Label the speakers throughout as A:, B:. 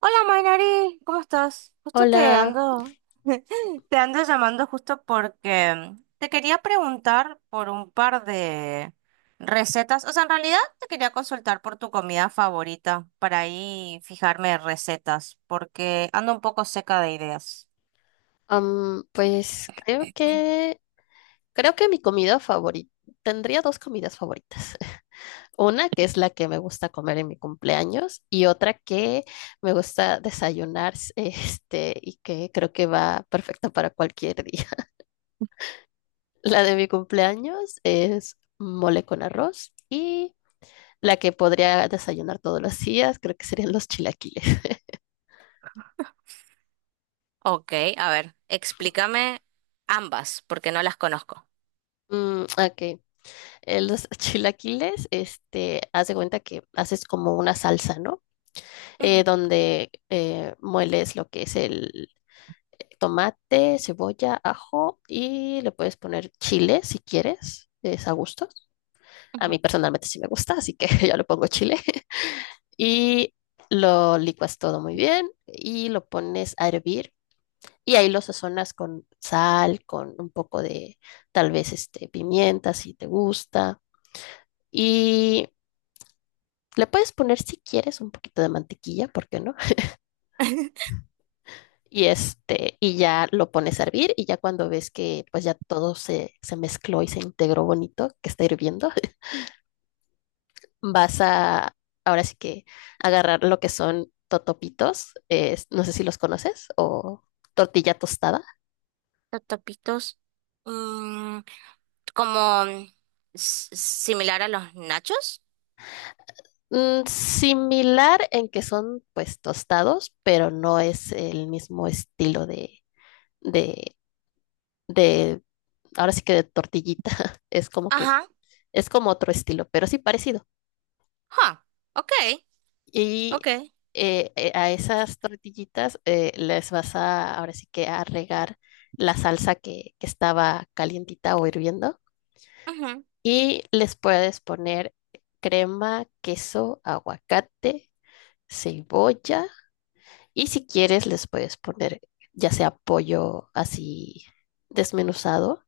A: Hola Mainari, ¿cómo estás? Justo
B: Hola,
A: te ando llamando justo porque te quería preguntar por un par de recetas. O sea, en realidad te quería consultar por tu comida favorita para ahí fijarme recetas, porque ando un poco seca de ideas.
B: pues creo que mi comida favorita tendría dos comidas favoritas. Una que es la que me gusta comer en mi cumpleaños y otra que me gusta desayunar, y que creo que va perfecta para cualquier día. La de mi cumpleaños es mole con arroz y la que podría desayunar todos los días creo que serían los chilaquiles.
A: Ok, a ver, explícame ambas, porque no las conozco.
B: Mm, ok, los chilaquiles, este, haz de cuenta que haces como una salsa, ¿no?
A: Ujú,
B: Donde mueles lo que es el tomate, cebolla, ajo y le puedes poner chile si quieres, es a gusto. A mí
A: ujú.
B: personalmente sí me gusta, así que yo le pongo chile. Y lo licuas todo muy bien y lo pones a hervir. Y ahí lo sazonas con sal, con un poco de tal vez este, pimienta si te gusta. Y le puedes poner si quieres un poquito de mantequilla, ¿por qué no? Y este, y ya lo pones a hervir y ya cuando ves que pues ya todo se mezcló y se integró bonito, que está hirviendo, vas a ahora sí que agarrar lo que son totopitos, no sé si los conoces, o tortilla tostada.
A: Los tapitos, mm, como similar a los nachos.
B: Mm, similar en que son pues tostados, pero no es el mismo estilo de, de, ahora sí que de tortillita, es como que,
A: Ajá,
B: es como otro estilo, pero sí parecido.
A: huh, okay,
B: Y
A: okay,
B: a esas tortillitas les ahora sí que a regar la salsa que estaba calientita o hirviendo.
A: ujú,
B: Y les puedes poner crema, queso, aguacate, cebolla. Y si quieres, les puedes poner ya sea pollo así desmenuzado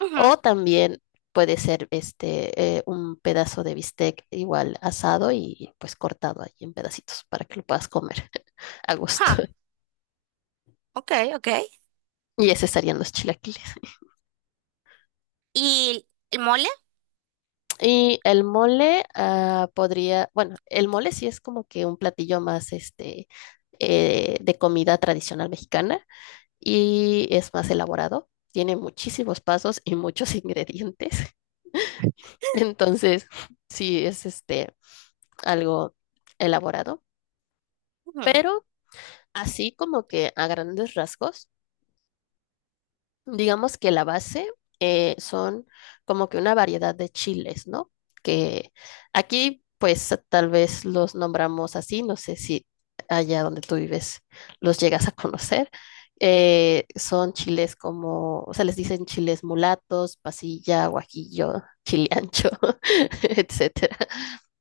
A: ujú,
B: o también puede ser un pedazo de bistec igual asado y pues cortado ahí en pedacitos para que lo puedas comer a gusto.
A: huh, okay, okay.
B: Y ese serían los chilaquiles.
A: ¿Y el mole?
B: Y el mole ah, podría, bueno, el mole sí es como que un platillo más de comida tradicional mexicana y es más elaborado. Tiene muchísimos pasos y muchos ingredientes. Entonces, sí es este algo elaborado,
A: Ujú,
B: pero así como que a grandes rasgos, digamos que la base son como que una variedad de chiles, ¿no? Que aquí, pues tal vez los nombramos así, no sé si allá donde tú vives los llegas a conocer. Son chiles como, o sea, les dicen chiles mulatos, pasilla, guajillo, chile ancho, etcétera.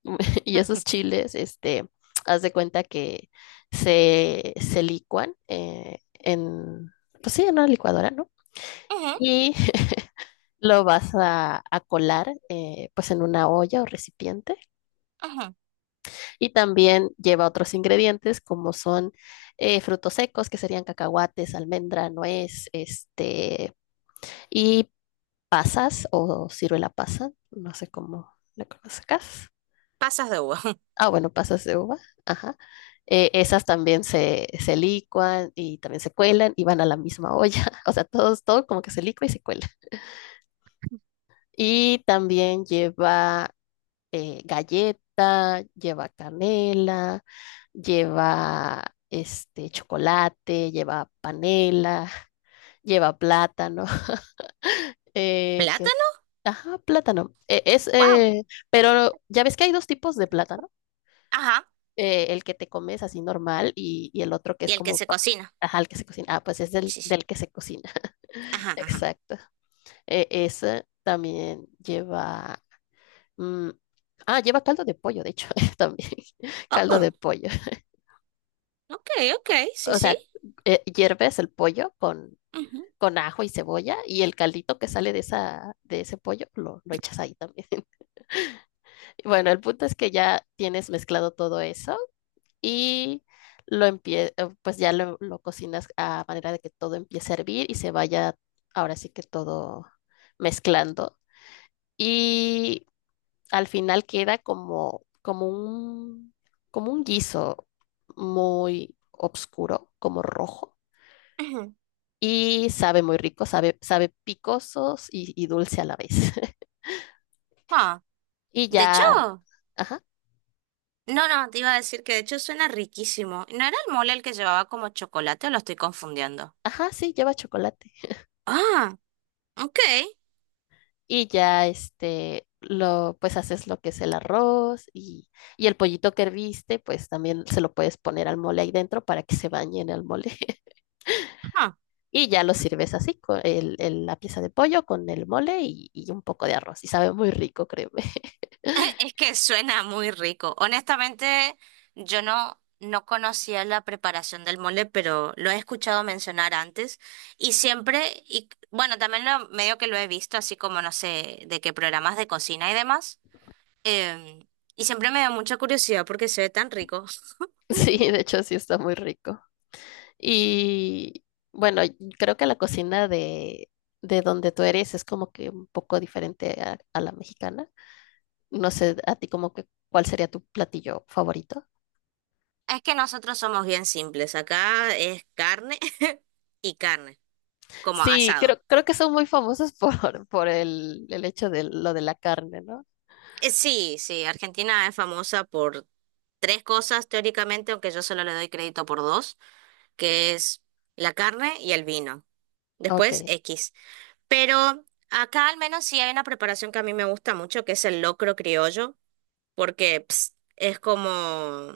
B: Y esos
A: ujú,
B: chiles, este, haz de cuenta que se licuan pues sí, en una licuadora, ¿no?
A: ujú.
B: Y a colar pues en una olla o recipiente
A: Ujú.
B: y también lleva otros ingredientes como son frutos secos que serían cacahuates, almendra, nuez, este y pasas o ciruela pasa, no sé cómo la conozcas.
A: Pasas de uva.
B: Ah, bueno, pasas de uva, ajá. Esas también se licuan y también se cuelan y van a la misma olla. O sea, todo como que se licua y se cuela. Y también lleva galleta, lleva canela, lleva este chocolate, lleva panela, lleva plátano, que,
A: ¿Plátano?
B: ajá, plátano.
A: Wow.
B: Pero ya ves que hay dos tipos de plátano,
A: Ajá.
B: el que te comes así normal y el otro que
A: Y
B: es
A: el que
B: como,
A: se cocina.
B: ajá, el que se cocina. Ah, pues es
A: Sí, sí.
B: del que se cocina.
A: Ajá, ajá.
B: Exacto. Ese también lleva, mm, ah, lleva caldo de pollo, de hecho, también, caldo de
A: Oh,
B: pollo.
A: okay, okay, sí,
B: O
A: sí.
B: sea, hierves el pollo
A: Ujú,
B: con ajo y cebolla y el caldito que sale de ese pollo lo echas ahí también. Bueno, el punto es que ya tienes mezclado todo eso y lo empie pues ya lo cocinas a manera de que todo empiece a hervir y se vaya ahora sí que todo mezclando. Y al final queda como un guiso muy oscuro, como rojo
A: ujú.
B: y sabe muy rico, sabe picosos y dulce a la vez.
A: Ah,
B: Y
A: De hecho,
B: ya, ajá,
A: no, no, te iba a decir que de hecho suena riquísimo. ¿No era el mole el que llevaba como chocolate o lo estoy confundiendo?
B: ajá, sí, lleva chocolate.
A: Ah, okay.
B: Y ya, este, lo, pues haces lo que es el arroz y el pollito que herviste, pues también se lo puedes poner al mole ahí dentro para que se bañe en el mole.
A: Ah,
B: Y ya lo sirves así, con el, la pieza de pollo con el mole y un poco de arroz. Y sabe muy rico, créeme.
A: es que suena muy rico. Honestamente, yo no, no conocía la preparación del mole, pero lo he escuchado mencionar antes y siempre, y bueno, también lo, medio que lo he visto, así como no sé, de qué programas de cocina y demás. em, y siempre me da mucha curiosidad porque se ve tan rico.
B: Sí, de hecho sí está muy rico. Y bueno, y creo que la cocina de donde tú eres es como que un poco diferente a la mexicana. No sé, a ti como que cuál sería tu platillo favorito.
A: Es que nosotros somos bien simples. Acá es carne y carne, como
B: Sí,
A: asado.
B: creo que son muy famosos por el hecho de lo de la carne, ¿no?
A: Sí, sí, Argentina es famosa por tres cosas teóricamente, aunque yo solo le doy crédito por dos. Que es la carne y el vino.
B: Ok.
A: Después X. Pero acá al menos sí hay una preparación que a mí me gusta mucho, que es el locro criollo, porque es como...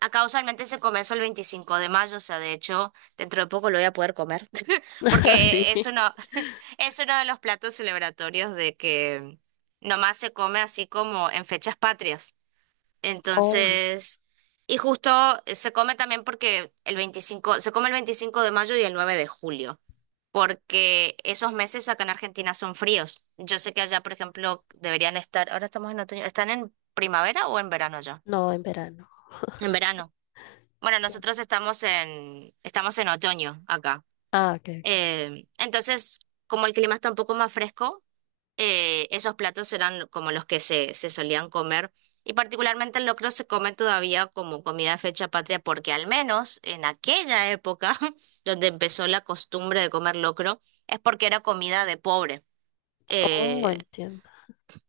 A: Acá usualmente se come eso el 25 de mayo, o sea, de hecho, dentro de poco lo voy a poder comer,
B: Sí.
A: porque es uno de los platos celebratorios de que nomás se come así como en fechas patrias.
B: Oh,
A: Entonces, y justo se come también porque el 25 se come el 25 de mayo y el 9 de julio, porque esos meses acá en Argentina son fríos. Yo sé que allá, por ejemplo, deberían estar, ahora estamos en otoño, ¿están en primavera o en verano ya?
B: no, en verano.
A: En verano. Bueno,
B: Sí.
A: nosotros estamos en otoño acá.
B: Ah, ok,
A: Entonces, como el clima está un poco más fresco, esos platos eran como los que se solían comer. Y particularmente el locro se come todavía como comida de fecha patria porque al menos en aquella época donde empezó la costumbre de comer locro es porque era comida de pobre.
B: ok. Oh,
A: Eh,
B: entiendo.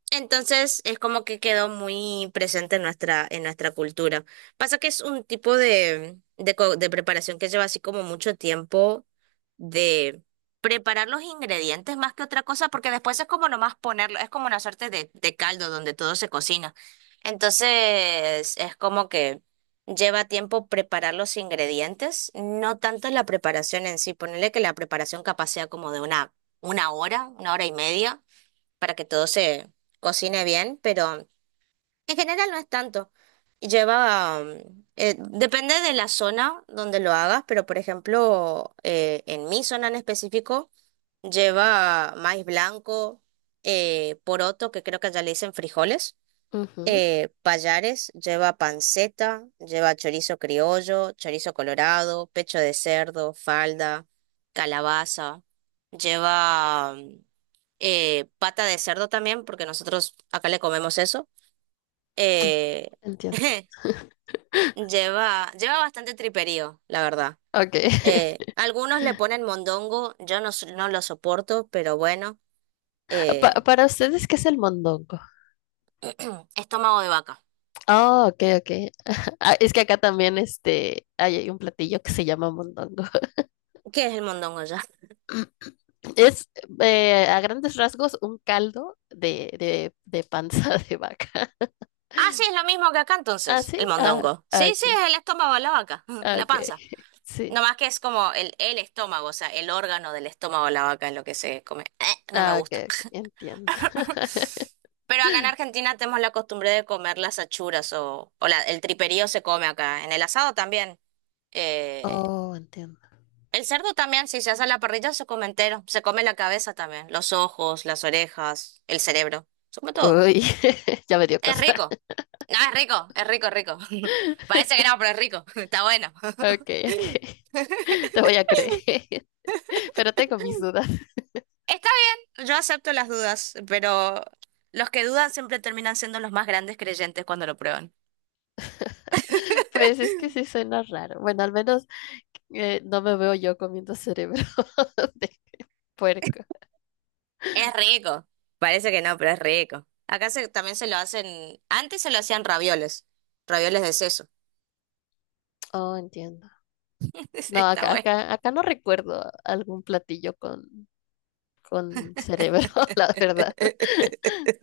A: entonces es como que quedó muy presente en nuestra cultura. Pasa que es un tipo de preparación que lleva así como mucho tiempo de preparar los ingredientes más que otra cosa, porque después es como nomás ponerlo, es como una suerte de caldo donde todo se cocina. Entonces es como que lleva tiempo preparar los ingredientes, no tanto la preparación en sí. Ponerle que la preparación capaz sea como de una hora, una hora y media para que todo se cocine bien, pero en general no es tanto. Lleva, depende de la zona donde lo hagas, pero por ejemplo, en mi zona en específico, lleva maíz blanco, poroto, que creo que ya le dicen frijoles,
B: Ujú,
A: payares, lleva panceta, lleva chorizo criollo, chorizo colorado, pecho de cerdo, falda, calabaza, lleva pata de cerdo también, porque nosotros acá le comemos eso. eh,
B: entiendo.
A: lleva bastante triperío, la verdad.
B: Ok.
A: Algunos le ponen mondongo, yo no, no lo soporto, pero bueno. eh,
B: Para ustedes, ¿qué es el mondongo?
A: Estómago de vaca.
B: Oh, ok, ok. Ah, es que acá también este, hay un platillo que se llama mondongo.
A: ¿Qué es el mondongo ya?
B: Es a grandes rasgos un caldo de panza de vaca.
A: Ah, sí, es lo mismo que acá
B: ¿Ah,
A: entonces,
B: sí?
A: el
B: Ah,
A: mondongo. Sí,
B: ah,
A: sí,
B: ok,
A: es el estómago de la vaca,
B: ah,
A: la
B: ok.
A: panza.
B: Sí.
A: No más que es como el estómago, o sea, el órgano del estómago de la vaca es lo que se come. No me
B: Ah, ok,
A: gusta.
B: ok, entiendo.
A: Pero acá en Argentina tenemos la costumbre de comer las achuras o el triperío se come acá. En el asado también. Eh,
B: Oh, entiendo.
A: el cerdo también, si se hace a la parrilla, se come entero. Se come la cabeza también, los ojos, las orejas, el cerebro. Se come todo.
B: Uy, ya me dio
A: Es
B: cosa.
A: rico. No, es rico, es rico, es rico. Parece que no, pero es rico. Está bueno.
B: Ok, ok. Te voy a creer, pero tengo mis dudas.
A: Está bien, yo acepto las dudas, pero los que dudan siempre terminan siendo los más grandes creyentes cuando lo prueban.
B: Pues es que sí suena raro. Bueno, al menos no me veo yo comiendo cerebro de puerco.
A: Es rico. Parece que no, pero es rico. Acá también se lo hacen, antes se lo hacían ravioles, ravioles de seso.
B: Oh, entiendo. No,
A: Está
B: acá,
A: bueno.
B: acá, acá no recuerdo algún platillo con cerebro, la verdad.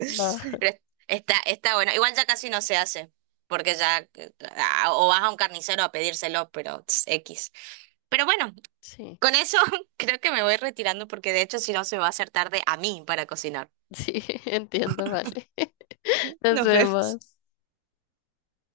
B: No,
A: Pero está bueno. Igual ya casi no se hace, porque ya o vas a un carnicero a pedírselo, pero tss, X. Pero bueno,
B: sí,
A: con eso creo que me voy retirando porque de hecho si no se va a hacer tarde a mí para cocinar.
B: sí, entiendo, vale. Nos
A: Nos vemos.
B: vemos.